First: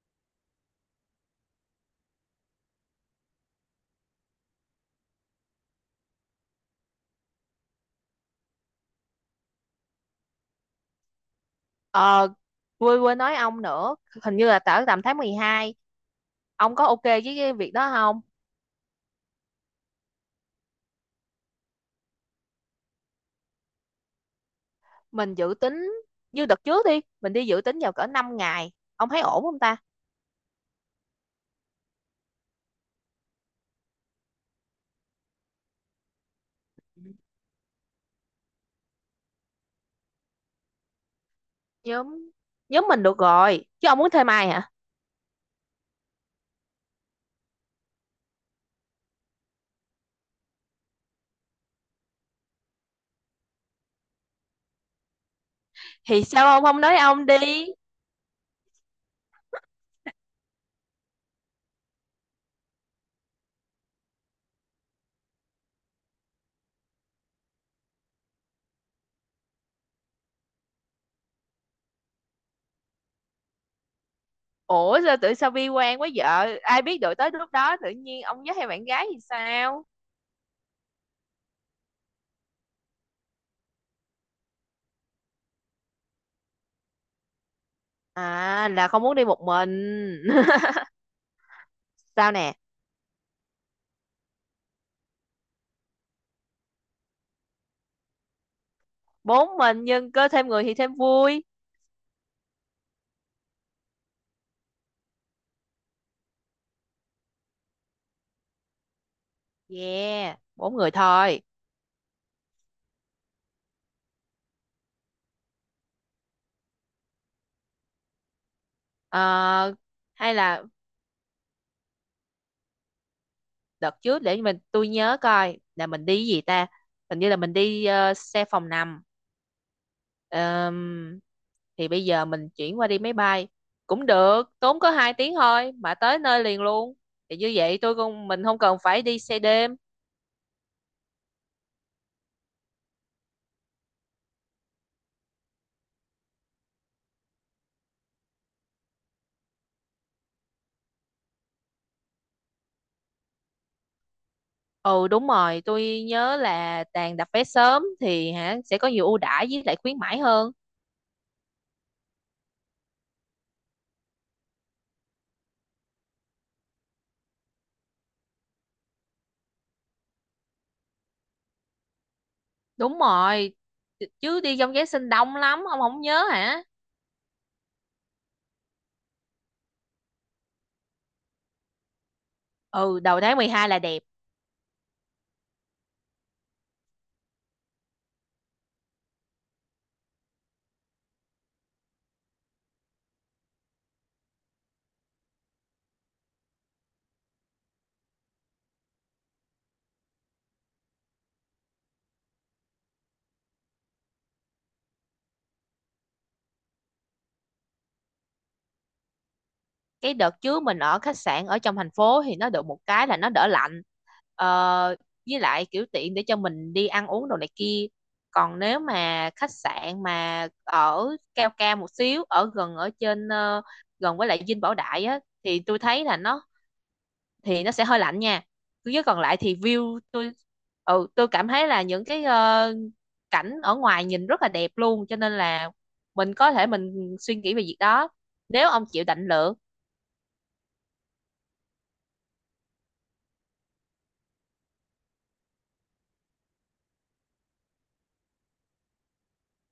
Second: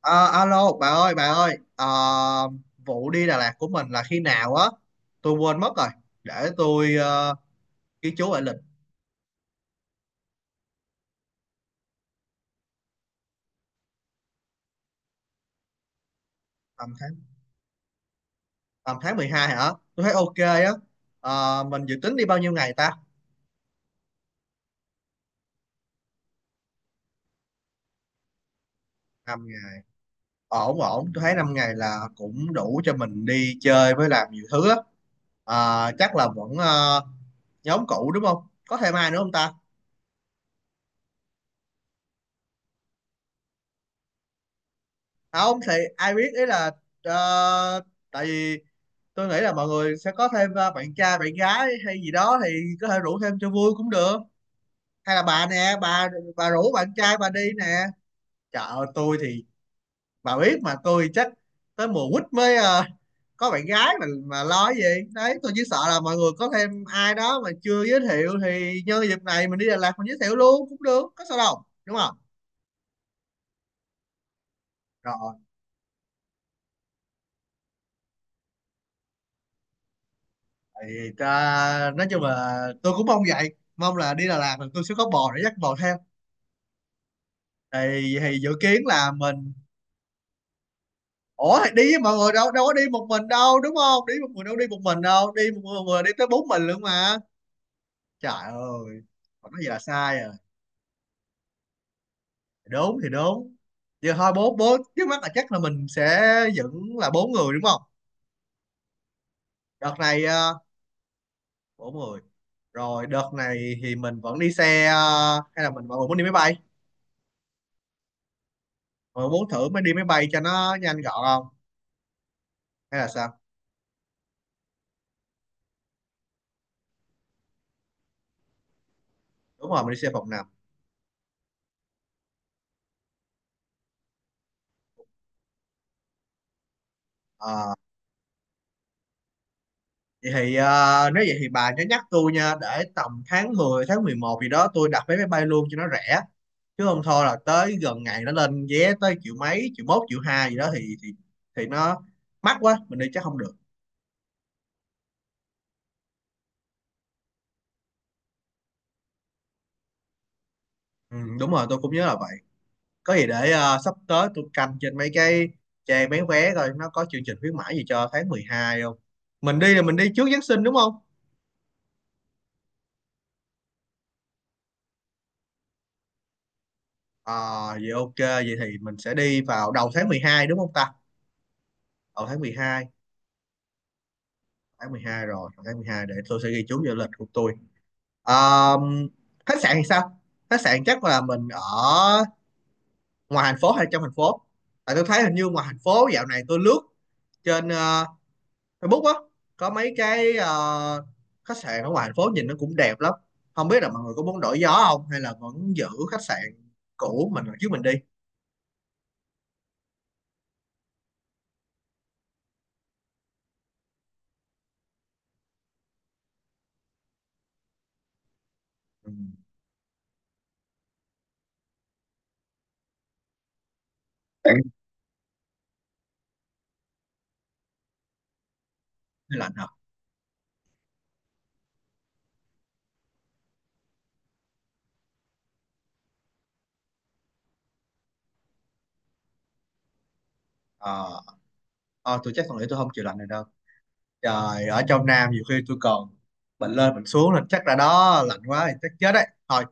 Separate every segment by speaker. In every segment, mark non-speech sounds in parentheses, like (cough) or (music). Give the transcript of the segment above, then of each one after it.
Speaker 1: Ờ, Alo bà ơi bà ơi. Ờ, Vụ đi Đà Lạt của mình là khi nào á? Tôi quên mất rồi. Để tôi ghi chú lại lịch.
Speaker 2: Ờ, quên quên nói ông nữa, hình như là tầm tháng 12. Ông có
Speaker 1: tầm
Speaker 2: ok
Speaker 1: tháng
Speaker 2: với cái việc đó không?
Speaker 1: tầm tháng 12 hả? Tôi thấy ok á. Mình dự tính đi bao nhiêu ngày ta?
Speaker 2: Mình dự tính như đợt trước đi, mình đi dự tính vào cỡ 5 ngày. Ông thấy ổn
Speaker 1: Năm
Speaker 2: không ta?
Speaker 1: ngày Ổn ổn, tôi thấy 5 ngày là cũng đủ cho mình đi chơi với làm nhiều thứ á. Chắc là vẫn nhóm cũ đúng không, có thêm ai nữa không ta?
Speaker 2: Nhóm nhóm mình được rồi, chứ ông muốn thêm ai hả?
Speaker 1: À, không thì ai biết, ý là ờ, tại vì tôi nghĩ là mọi người sẽ có thêm bạn trai bạn gái hay gì đó thì có thể rủ thêm cho vui cũng được. Hay là bà nè bà
Speaker 2: Thì sao
Speaker 1: bà
Speaker 2: ông
Speaker 1: rủ
Speaker 2: không
Speaker 1: bạn
Speaker 2: nói
Speaker 1: trai
Speaker 2: ông
Speaker 1: bà đi
Speaker 2: đi?
Speaker 1: nè. Trời ơi, tôi thì bà biết mà, tôi chắc tới mùa quýt mới có bạn gái, mà lo cái gì. Đấy, tôi chỉ sợ là mọi người có thêm ai đó mà chưa giới thiệu thì nhân dịp này mình đi Đà Lạt mình giới thiệu luôn cũng được, có sao đâu đúng không.
Speaker 2: Ủa sao
Speaker 1: Rồi
Speaker 2: tự sao bi quan quá vợ? Ai biết được tới lúc đó tự nhiên ông với hai bạn gái thì sao?
Speaker 1: thì ta, nói chung là tôi cũng mong vậy, mong là đi Đà Lạt là tôi sẽ có bò để dắt bò theo. Thì dự
Speaker 2: À
Speaker 1: kiến
Speaker 2: là không
Speaker 1: là
Speaker 2: muốn đi một
Speaker 1: mình,
Speaker 2: mình. (laughs)
Speaker 1: ủa đi với mọi
Speaker 2: Sao
Speaker 1: người đâu
Speaker 2: nè?
Speaker 1: đâu có đi một mình đâu đúng không, đi một người đâu, đi một mình đâu, đi một người, người đi tới bốn mình luôn mà. Trời ơi, còn
Speaker 2: Bốn
Speaker 1: nói gì là
Speaker 2: mình nhưng
Speaker 1: sai à,
Speaker 2: có thêm người thì thêm vui.
Speaker 1: đúng thì đúng. Giờ thôi, bốn bốn trước mắt là chắc là mình sẽ vẫn là bốn người đúng không. Đợt này
Speaker 2: Yeah, bốn người thôi.
Speaker 1: bốn người. Rồi đợt này thì mình vẫn đi xe hay là mình, mọi người muốn đi máy bay, mọi người muốn thử
Speaker 2: Ờ,
Speaker 1: mới, đi máy bay
Speaker 2: Hay
Speaker 1: cho
Speaker 2: là
Speaker 1: nó nhanh gọn không hay là sao?
Speaker 2: đợt trước, để tôi nhớ coi là mình đi cái gì ta? Hình như là mình đi xe phòng nằm.
Speaker 1: Đúng rồi, mình đi xe phòng nằm.
Speaker 2: Ờm, thì bây giờ mình chuyển qua đi máy bay cũng được, tốn có 2 tiếng thôi mà tới nơi liền luôn. Thì như
Speaker 1: Ờ.
Speaker 2: vậy tôi không mình không cần phải đi xe đêm.
Speaker 1: Vậy thì nếu vậy thì bà nhớ nhắc tôi nha, để tầm tháng 10 tháng 11 gì đó tôi đặt vé máy bay luôn cho nó rẻ, chứ không thôi là tới gần ngày nó lên vé tới triệu mấy, triệu mốt triệu hai gì đó thì thì nó mắc quá, mình đi chắc không được.
Speaker 2: Ừ đúng rồi, tôi nhớ là Tàn đặt vé sớm thì hả sẽ có nhiều ưu đãi với lại khuyến mãi hơn.
Speaker 1: Ừ, đúng rồi, tôi cũng nhớ là vậy. Có gì để sắp tới tôi canh trên mấy cái trang bán vé, coi nó có chương trình khuyến mãi gì cho tháng 12 không. Mình đi là mình đi trước Giáng sinh đúng không.
Speaker 2: Đúng rồi, chứ đi trong Giáng sinh đông lắm, ông không nhớ hả?
Speaker 1: Ờ vậy ok, vậy thì mình sẽ đi vào đầu tháng 12 đúng không ta? Đầu tháng mười hai,
Speaker 2: Ừ, đầu tháng 12 là đẹp.
Speaker 1: tháng 12. Rồi tháng 12 để tôi sẽ ghi chú vào lịch của tôi. um, Khách sạn thì sao? Khách sạn chắc là mình ở ngoài thành phố hay trong thành phố? Tại tôi thấy hình như ngoài thành phố, dạo này tôi lướt trên Facebook á, có mấy cái khách sạn ở ngoài thành phố nhìn nó cũng đẹp lắm. Không biết là mọi người có muốn đổi gió không, hay là vẫn giữ khách sạn cũ mình trước mình đi.
Speaker 2: Cái đợt trước mình ở khách sạn ở trong thành phố thì nó được một cái là nó đỡ lạnh, ờ, với lại kiểu tiện để cho mình đi ăn uống đồ này kia. Còn nếu
Speaker 1: Ừ.
Speaker 2: mà khách sạn mà ở cao cao một xíu, ở gần, ở trên, gần với lại Dinh Bảo Đại á, thì tôi thấy là nó, thì nó sẽ hơi lạnh nha. Chứ còn lại
Speaker 1: Lạnh
Speaker 2: thì
Speaker 1: hả?
Speaker 2: view tôi, tôi cảm thấy là những cái, cảnh ở ngoài nhìn rất là đẹp luôn, cho nên là mình có thể mình suy nghĩ về việc đó nếu ông chịu định lượng.
Speaker 1: ờ Ờ, tôi chắc tôi nghĩ tôi không chịu lạnh này đâu. Trời, ở trong Nam nhiều khi tôi còn bệnh lên bệnh xuống, là chắc là đó lạnh quá thì chắc chết đấy. Thôi,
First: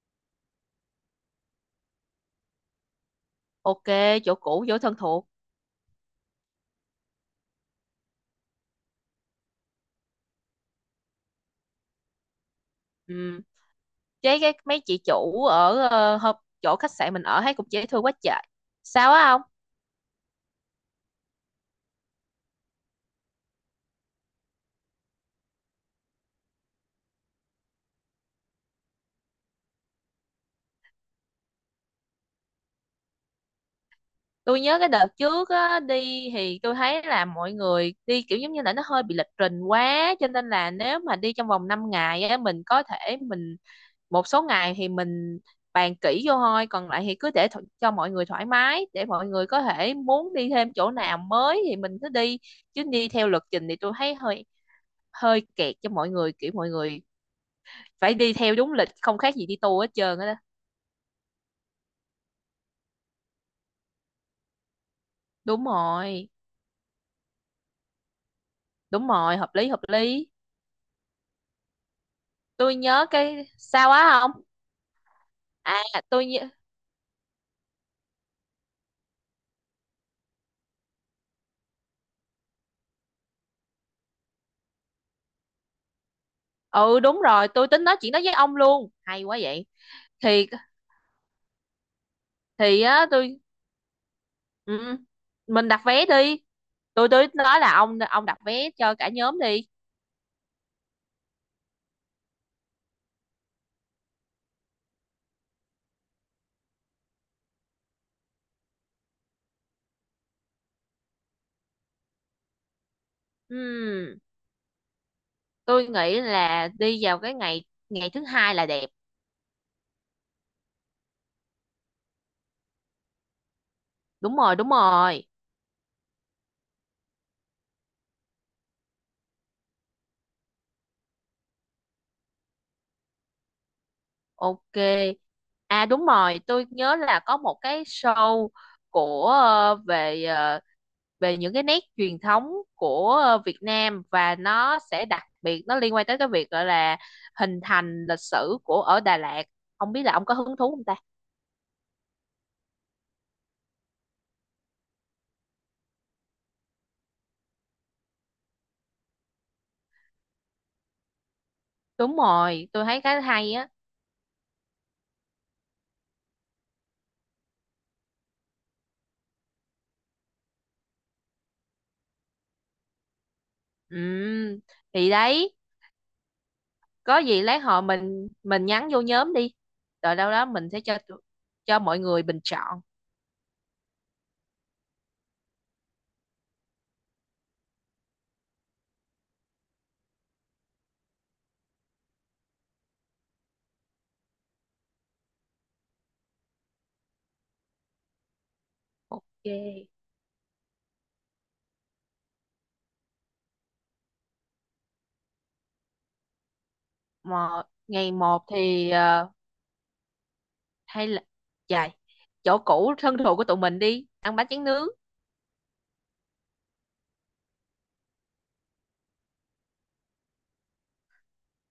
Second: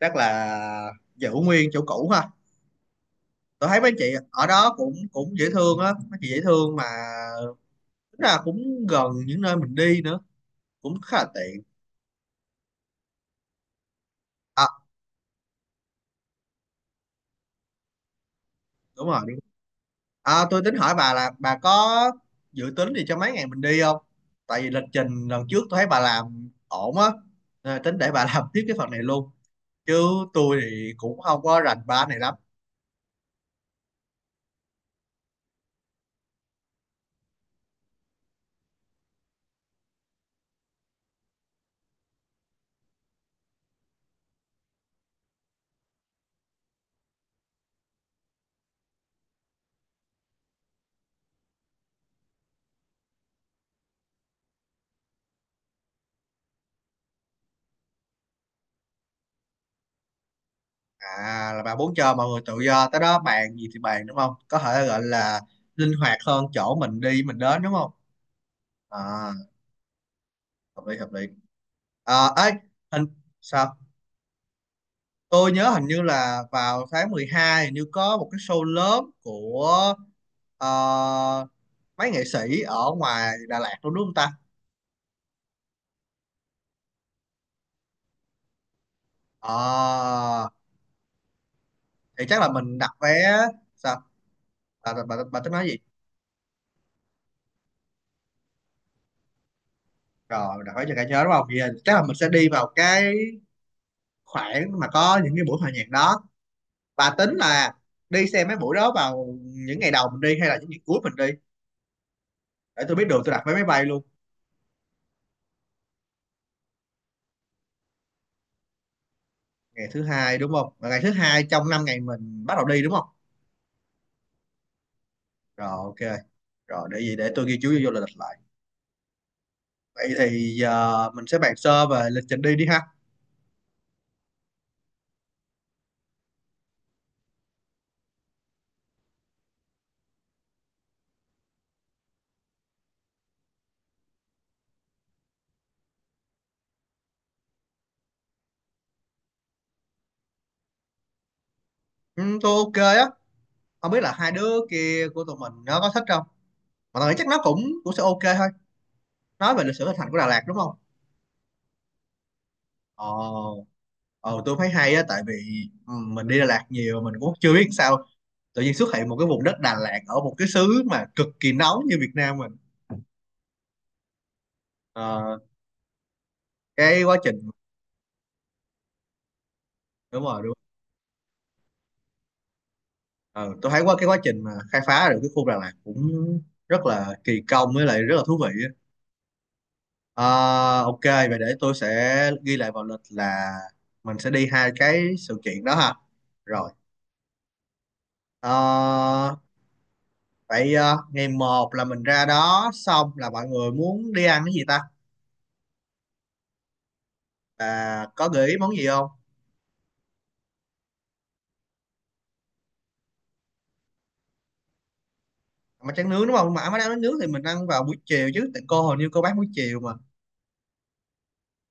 Speaker 1: chắc là giữ nguyên chỗ cũ ha. Tôi thấy
Speaker 2: Ok,
Speaker 1: mấy anh chị
Speaker 2: chỗ
Speaker 1: ở
Speaker 2: cũ
Speaker 1: đó
Speaker 2: chỗ
Speaker 1: cũng
Speaker 2: thân thuộc.
Speaker 1: cũng dễ thương á, mấy chị dễ thương mà. Tính là cũng gần những nơi mình đi nữa, cũng khá là tiện.
Speaker 2: Ừ. Chế cái
Speaker 1: À,
Speaker 2: mấy chị chủ ở, chỗ khách sạn mình ở thấy cũng dễ thương quá trời.
Speaker 1: đúng
Speaker 2: Sao
Speaker 1: rồi,
Speaker 2: á
Speaker 1: đúng.
Speaker 2: ông?
Speaker 1: À, tôi tính hỏi bà là bà có dự tính gì cho mấy ngày mình đi không? Tại vì lịch trình lần trước tôi thấy bà làm ổn á, nên là tính để bà (laughs) làm tiếp cái phần này luôn. Chứ tôi thì cũng không có rành ba này lắm.
Speaker 2: Tôi nhớ cái đợt trước á, đi thì tôi thấy là mọi người đi kiểu giống như là nó hơi bị lịch trình quá, cho nên là nếu mà đi trong vòng 5 ngày á, mình có thể mình một số ngày thì mình bàn kỹ vô thôi, còn lại thì cứ để cho mọi người thoải mái, để mọi người có thể muốn đi thêm chỗ nào mới thì mình cứ đi. Chứ đi theo lịch trình thì tôi thấy hơi, hơi kẹt cho mọi người, kiểu mọi người phải đi theo đúng lịch, không khác gì đi tour hết trơn á đó.
Speaker 1: À, là bạn muốn cho mọi người tự do, tới đó bàn gì thì bàn đúng không? Có thể gọi là
Speaker 2: Đúng
Speaker 1: linh hoạt
Speaker 2: rồi,
Speaker 1: hơn chỗ mình đi mình đến đúng không?
Speaker 2: đúng
Speaker 1: À,
Speaker 2: rồi, hợp lý, hợp lý.
Speaker 1: hợp lý hợp lý. À, ấy,
Speaker 2: Tôi
Speaker 1: hình,
Speaker 2: nhớ cái
Speaker 1: sao?
Speaker 2: sao á không.
Speaker 1: Tôi nhớ hình như
Speaker 2: À, tôi
Speaker 1: là
Speaker 2: nhớ...
Speaker 1: vào tháng 12 hình như có một cái show lớn của ờ, mấy nghệ sĩ ở ngoài Đà Lạt luôn đúng không ta?
Speaker 2: Ừ đúng rồi, tôi tính nói chuyện đó với ông luôn, hay quá
Speaker 1: Ờ
Speaker 2: vậy. thì
Speaker 1: thì chắc là mình
Speaker 2: thì
Speaker 1: đặt
Speaker 2: á,
Speaker 1: vé,
Speaker 2: tôi.
Speaker 1: sao? Bà,
Speaker 2: Ừ,
Speaker 1: bà, bà, bà tính nói
Speaker 2: mình
Speaker 1: gì?
Speaker 2: đặt vé đi. Tôi nói là ông đặt vé cho cả nhóm đi.
Speaker 1: Rồi, đặt vé cho cả nhớ đúng không? Vậy là chắc là mình sẽ đi vào cái khoảng mà có những cái buổi hòa nhạc đó và tính là đi xem mấy buổi đó vào những ngày đầu mình đi hay là những ngày cuối mình đi, để tôi biết đường tôi đặt vé
Speaker 2: Ừ,
Speaker 1: máy bay luôn.
Speaker 2: tôi nghĩ là đi vào cái ngày ngày thứ hai là đẹp.
Speaker 1: Ngày thứ hai đúng không, và ngày thứ hai trong 5 ngày mình bắt đầu đi đúng không.
Speaker 2: Đúng rồi, đúng rồi.
Speaker 1: Rồi ok, rồi để gì, để tôi ghi chú vô lịch lại. Vậy thì giờ mình sẽ bàn sơ về lịch trình đi đi ha.
Speaker 2: Ok. À đúng rồi, tôi nhớ là có một cái show của, về, ờ, về những cái nét truyền thống của, Việt Nam, và nó sẽ đặc biệt, nó liên quan tới cái việc gọi là hình thành lịch sử của ở Đà Lạt. Không biết là ông có hứng thú không ta.
Speaker 1: Ừ, tôi ok á. Không biết là hai đứa kia của tụi mình nó có thích không, mà tôi nghĩ chắc nó cũng cũng sẽ ok thôi. Nói về lịch sử hình thành của Đà Lạt đúng không.
Speaker 2: Đúng rồi, tôi thấy cái hay
Speaker 1: Ồ,
Speaker 2: á.
Speaker 1: tôi thấy hay á, tại vì ừ, mình đi Đà Lạt nhiều, mình cũng chưa biết sao tự nhiên xuất hiện một cái vùng đất Đà Lạt ở một cái xứ mà cực kỳ nóng như Việt Nam mình.
Speaker 2: Ừ, thì
Speaker 1: Ờ,
Speaker 2: đấy,
Speaker 1: cái quá
Speaker 2: có
Speaker 1: trình,
Speaker 2: gì lát họ mình nhắn vô nhóm đi. Rồi
Speaker 1: đúng
Speaker 2: đâu
Speaker 1: rồi
Speaker 2: đó
Speaker 1: đúng rồi.
Speaker 2: mình sẽ cho cho mọi người bình chọn.
Speaker 1: Ờ, tôi thấy qua cái quá trình mà khai phá được cái khu Đà Lạt cũng rất là kỳ công với lại rất là thú vị á. Ờ, ok vậy để tôi sẽ ghi lại vào lịch là mình sẽ đi hai cái sự kiện đó ha. Rồi ờ,
Speaker 2: Ok.
Speaker 1: vậy ngày một là mình ra đó xong là mọi người muốn đi ăn cái gì ta?
Speaker 2: Mà
Speaker 1: À,
Speaker 2: ngày
Speaker 1: có
Speaker 2: một
Speaker 1: gợi ý món gì
Speaker 2: thì,
Speaker 1: không?
Speaker 2: hay là dài chỗ cũ thân thuộc của tụi mình đi, ăn bánh tráng nướng.
Speaker 1: Mà tráng nướng đúng không, mà má đang nói nướng thì mình ăn vào buổi chiều chứ, tại cô hình như cô bán buổi chiều mà.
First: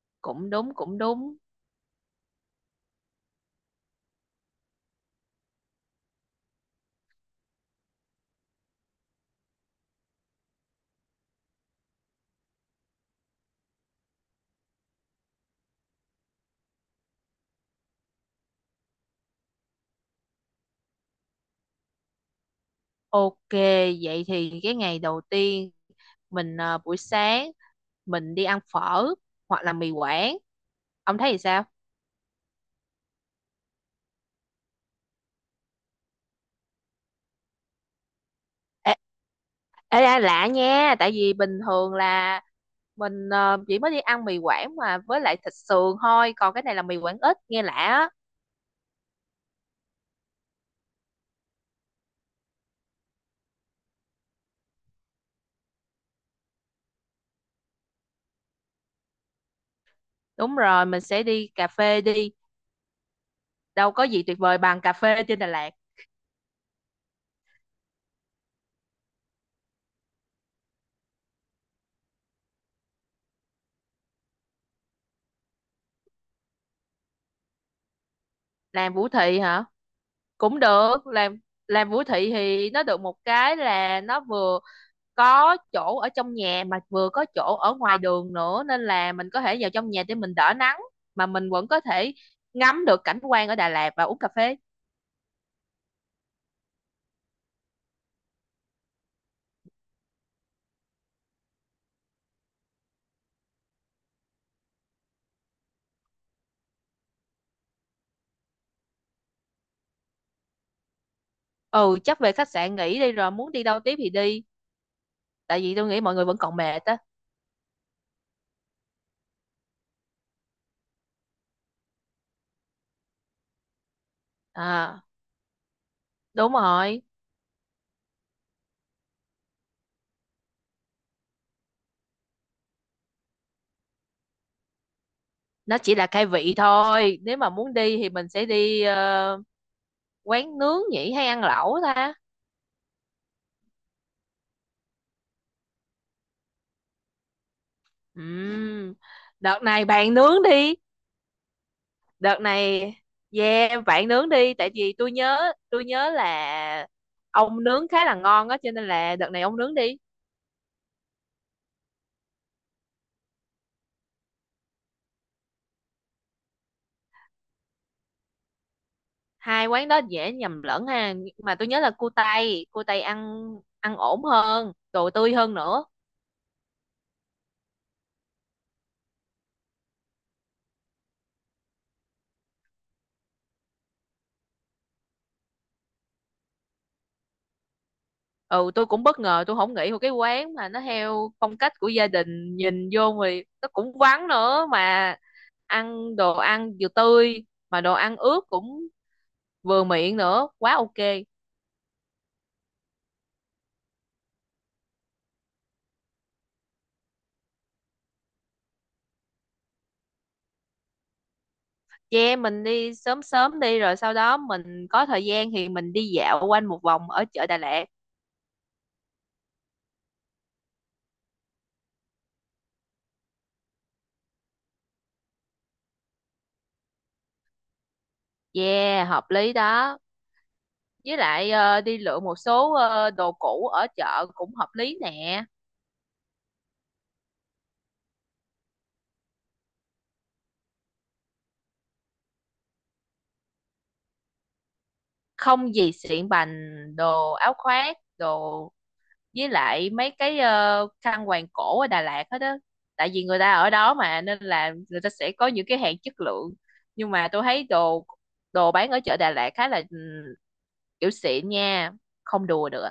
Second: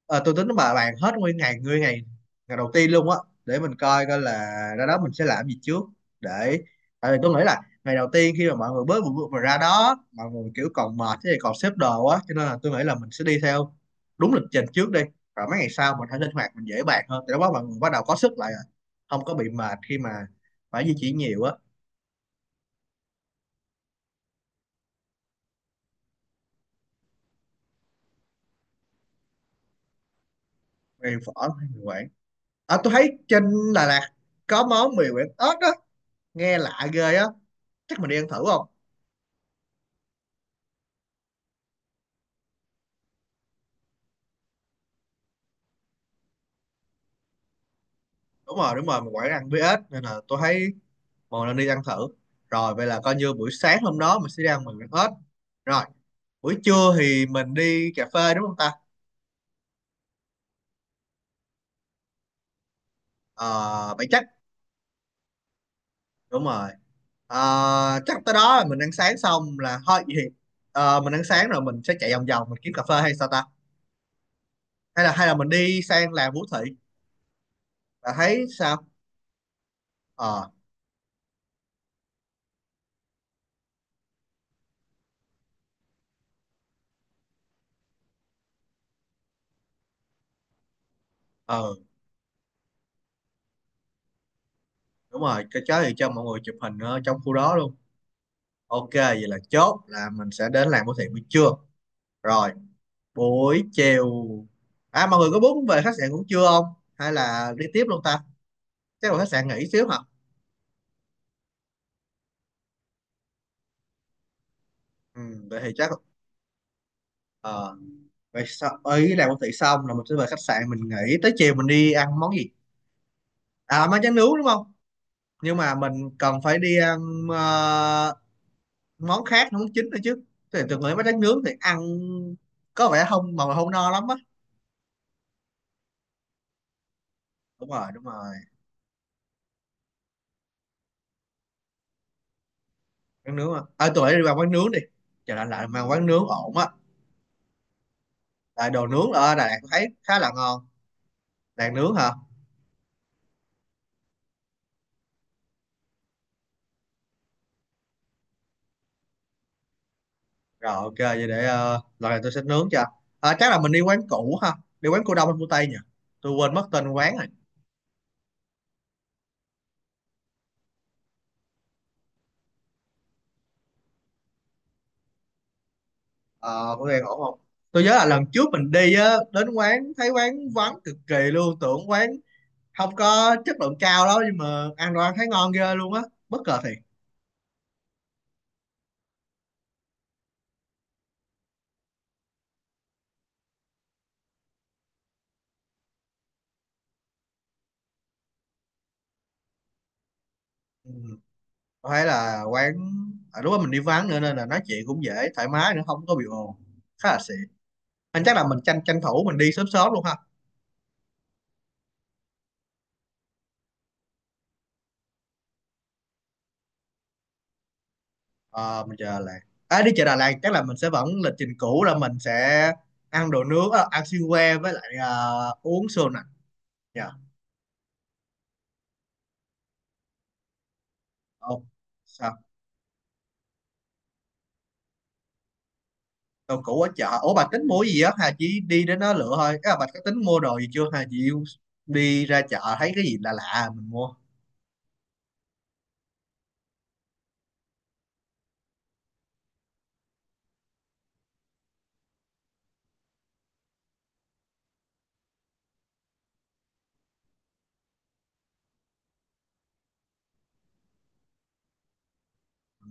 Speaker 1: Ờ, tôi tính
Speaker 2: Cũng
Speaker 1: bà
Speaker 2: đúng,
Speaker 1: bàn
Speaker 2: cũng
Speaker 1: hết
Speaker 2: đúng.
Speaker 1: nguyên ngày, nguyên ngày ngày đầu tiên luôn á, để mình coi coi là ra đó mình sẽ làm gì trước, để, tại vì tôi nghĩ là ngày đầu tiên khi mà mọi người bớt bụi bụi mà ra đó mọi người kiểu còn mệt thì còn xếp đồ á, cho nên là tôi nghĩ là mình sẽ đi theo đúng lịch trình trước đi, rồi mấy ngày sau mình hãy linh hoạt, mình dễ bàn hơn, thì lúc đó mọi người bắt đầu có sức lại rồi, không có bị mệt khi mà phải di chuyển nhiều á.
Speaker 2: Ok, vậy thì cái ngày đầu tiên mình, buổi sáng mình đi ăn phở hoặc là mì quảng.
Speaker 1: Gây
Speaker 2: Ông thấy thì
Speaker 1: phở
Speaker 2: sao?
Speaker 1: hay người quản. À, tôi thấy trên Đà Lạt có món mì Quảng ếch á, nghe lạ ghê á. Chắc mình đi ăn thử không?
Speaker 2: Ê, ê, ê, lạ nha, tại vì bình thường là mình, chỉ mới đi ăn mì Quảng mà với lại thịt sườn thôi, còn cái này là mì Quảng ít nghe lạ á.
Speaker 1: Đúng rồi, mình Quảng ăn với ếch nên là tôi thấy một lần đi ăn thử. Rồi vậy là coi như buổi sáng hôm đó mình sẽ đi ăn mì Quảng ếch. Rồi, buổi trưa thì mình đi cà phê đúng không ta?
Speaker 2: Đúng rồi, mình sẽ đi cà phê đi, đâu
Speaker 1: Ờ,
Speaker 2: có
Speaker 1: Vậy
Speaker 2: gì
Speaker 1: chắc
Speaker 2: tuyệt vời bằng cà phê trên Đà Lạt.
Speaker 1: đúng rồi. Chắc tới đó là mình ăn sáng xong là thôi, vậy thì mình ăn sáng rồi mình sẽ chạy vòng vòng, mình kiếm cà phê hay sao ta? Hay là mình đi sang làng Vũ Thị? Bà thấy sao?
Speaker 2: Làm Vũ Thị hả?
Speaker 1: Ờ,
Speaker 2: Cũng được, làm Vũ Thị thì nó được một cái là nó vừa có chỗ ở trong nhà mà vừa có chỗ ở ngoài đường nữa, nên là mình có thể vào trong nhà để mình đỡ nắng, mà mình vẫn
Speaker 1: ờ.
Speaker 2: có thể ngắm được cảnh quan ở Đà Lạt và uống cà phê.
Speaker 1: Đúng rồi, cái chó thì cho mọi người chụp hình ở trong khu đó luôn. Ok vậy là chốt là mình sẽ đến làm của thiện buổi trưa. Rồi buổi chiều, à mọi người có muốn về khách sạn cũng chưa không, hay là đi tiếp luôn ta? Chắc là khách sạn nghỉ xíu hả.
Speaker 2: Ừ, chắc về khách sạn nghỉ đi, rồi muốn đi đâu tiếp thì đi,
Speaker 1: Ừ, vậy
Speaker 2: tại
Speaker 1: thì
Speaker 2: vì tôi
Speaker 1: chắc
Speaker 2: nghĩ mọi người vẫn còn mệt á.
Speaker 1: ờ vậy sau ấy làm của thiện xong là mình sẽ về khách sạn, mình nghỉ tới chiều mình đi ăn món gì. À, món tráng nướng đúng không,
Speaker 2: À
Speaker 1: nhưng mà mình cần
Speaker 2: đúng
Speaker 1: phải đi ăn
Speaker 2: rồi,
Speaker 1: ờ, món khác, món chính nữa chứ. Thì từng nghĩ món tráng nướng thì ăn có vẻ không, mà không no lắm á.
Speaker 2: nó chỉ là khai vị thôi, nếu mà
Speaker 1: Đúng
Speaker 2: muốn
Speaker 1: rồi
Speaker 2: đi
Speaker 1: đúng
Speaker 2: thì mình
Speaker 1: rồi.
Speaker 2: sẽ đi, quán nướng nhỉ, hay ăn lẩu ta?
Speaker 1: Quán nướng, à, à tụi bay đi vào quán nướng đi, chờ lạnh lạnh mà quán nướng ổn á, tại đồ
Speaker 2: Ừm,
Speaker 1: nướng ở Đà Lạt
Speaker 2: Đợt
Speaker 1: tôi
Speaker 2: này
Speaker 1: thấy
Speaker 2: bạn
Speaker 1: khá là
Speaker 2: nướng
Speaker 1: ngon.
Speaker 2: đi.
Speaker 1: Đàn nướng hả?
Speaker 2: Đợt này, yeah, bạn nướng đi, tại vì tôi nhớ, là ông nướng khá là ngon á, cho nên là đợt này ông nướng đi.
Speaker 1: Rồi ok vậy để lần này tôi sẽ nướng cho. À, chắc là mình đi quán cũ ha, đi quán cô Đông hay cô Tây nhỉ, tôi quên mất tên quán rồi.
Speaker 2: Hai quán đó dễ nhầm lẫn ha. Mà tôi nhớ là cua tay, ăn, ổn hơn, đồ tươi hơn nữa.
Speaker 1: Ờ có nghe ổn không? Tôi nhớ là lần trước mình đi á, đến quán thấy quán vắng cực kỳ luôn, tưởng quán không có chất lượng cao đó, nhưng mà ăn đồ ăn thấy ngon ghê luôn á, bất ngờ thiệt.
Speaker 2: Ừ tôi cũng bất ngờ, tôi không nghĩ một cái quán mà nó theo phong cách của gia đình, nhìn vô thì nó cũng vắng nữa mà ăn đồ ăn vừa tươi mà đồ ăn ướt cũng vừa miệng nữa, quá
Speaker 1: Ừ.
Speaker 2: ok.
Speaker 1: Tôi thấy là quán, à, đúng là mình đi vắng nữa nên là nói chuyện cũng dễ thoải mái nữa, không có bị ồn, khá là xịn. Anh chắc là mình tranh tranh thủ mình đi sớm sớm luôn ha.
Speaker 2: Che mình đi sớm sớm đi, rồi sau đó mình có thời gian thì mình đi dạo quanh một vòng ở chợ Đà Lạt.
Speaker 1: Ờ, mình chờ Đà Lạt. À, đi chợ Đà Lạt chắc là mình sẽ vẫn lịch trình cũ là mình sẽ ăn đồ nướng, à, ăn xiên que với lại à, uống sô nặng. Dạ.
Speaker 2: Yeah, hợp lý đó. Với lại,
Speaker 1: Ồ,
Speaker 2: đi lựa một
Speaker 1: sao?
Speaker 2: số, đồ cũ ở chợ cũng hợp lý nè.
Speaker 1: Đồ cũ ở chợ ủa, bà tính mua gì á, hà chỉ đi đến đó lựa thôi à, bà có tính mua đồ gì chưa hà chị. Đi ra chợ thấy cái gì lạ lạ mình mua.
Speaker 2: Không, gì xịn bành, đồ áo khoác đồ, với lại mấy cái, khăn quàng cổ ở Đà Lạt hết đó, tại vì người ta ở đó mà, nên là người ta sẽ có những cái hàng chất lượng. Nhưng mà tôi thấy đồ, đồ bán ở chợ Đà Lạt khá là, kiểu xịn nha, không đùa được.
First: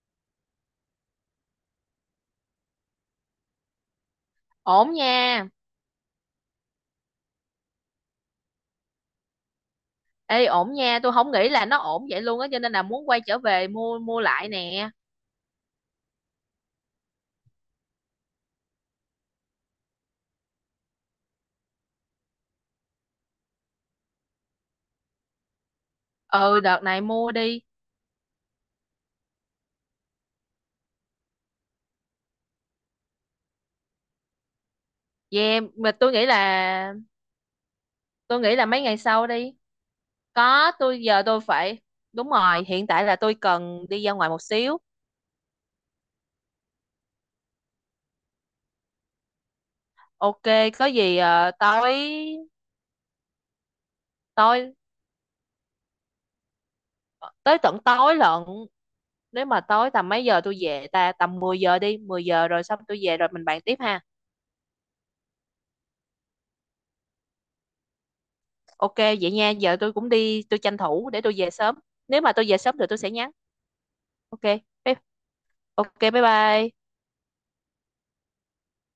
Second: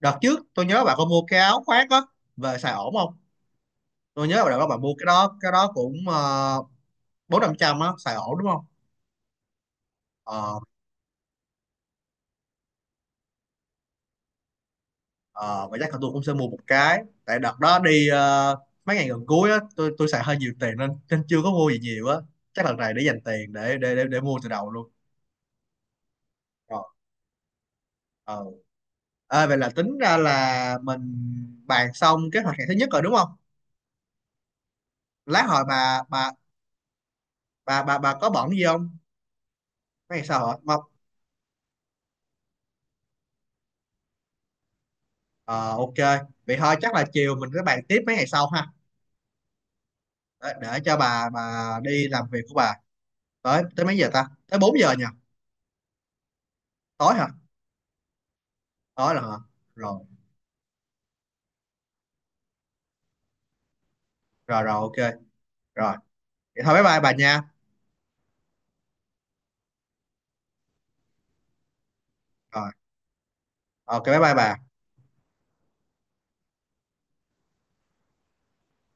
Speaker 1: Đợt trước tôi nhớ bà có mua cái áo khoác á, về xài ổn không, tôi nhớ bạn có bạn
Speaker 2: Ổn
Speaker 1: mua cái đó,
Speaker 2: nha.
Speaker 1: cái đó cũng bốn năm trăm á, xài ổn đúng không.
Speaker 2: Ê
Speaker 1: ờ
Speaker 2: ổn nha, tôi không nghĩ là nó ổn vậy luôn á, cho nên là muốn quay trở về mua, lại nè.
Speaker 1: ờ và chắc là tôi cũng sẽ mua một cái, tại đợt đó đi mấy ngày gần cuối á, tôi xài hơi nhiều tiền nên nên chưa có mua gì nhiều á, chắc lần này để dành tiền để mua từ đầu luôn.
Speaker 2: Ừ, đợt
Speaker 1: Rồi,
Speaker 2: này mua đi.
Speaker 1: ờ. Ê, vậy là tính ra là mình bàn xong kế hoạch ngày thứ nhất rồi đúng không, lát
Speaker 2: Yeah,
Speaker 1: hồi
Speaker 2: mà
Speaker 1: bà
Speaker 2: tôi nghĩ
Speaker 1: bà
Speaker 2: là,
Speaker 1: bà bà bà có bận gì
Speaker 2: mấy
Speaker 1: không?
Speaker 2: ngày sau đi.
Speaker 1: Mấy ngày sau hả?
Speaker 2: Có
Speaker 1: Mong
Speaker 2: tôi Giờ tôi phải, đúng rồi, hiện tại là tôi cần đi ra ngoài một xíu.
Speaker 1: ờ ok. Vậy thôi chắc là chiều mình sẽ bàn tiếp mấy ngày sau ha,
Speaker 2: Ok,
Speaker 1: để
Speaker 2: có
Speaker 1: cho
Speaker 2: gì
Speaker 1: bà
Speaker 2: à,
Speaker 1: bà
Speaker 2: tối
Speaker 1: đi làm việc của bà. Tới tới mấy giờ ta, tới
Speaker 2: tối
Speaker 1: 4 giờ nhỉ? Tối hả?
Speaker 2: tới tận tối lận.
Speaker 1: Tối là hả?
Speaker 2: Nếu mà tối
Speaker 1: Rồi
Speaker 2: tầm mấy giờ tôi về ta, tầm 10 giờ đi, 10 giờ rồi xong tôi về rồi mình bàn tiếp ha.
Speaker 1: rồi rồi ok. Rồi vậy thôi, bye bye bà nha.
Speaker 2: Ok vậy nha, giờ tôi cũng đi, tôi tranh thủ để tôi về sớm. Nếu mà tôi về
Speaker 1: Rồi
Speaker 2: sớm thì tôi sẽ nhắn.
Speaker 1: ok, bye bye
Speaker 2: Ok.
Speaker 1: bà.
Speaker 2: bye- Ok bye bye.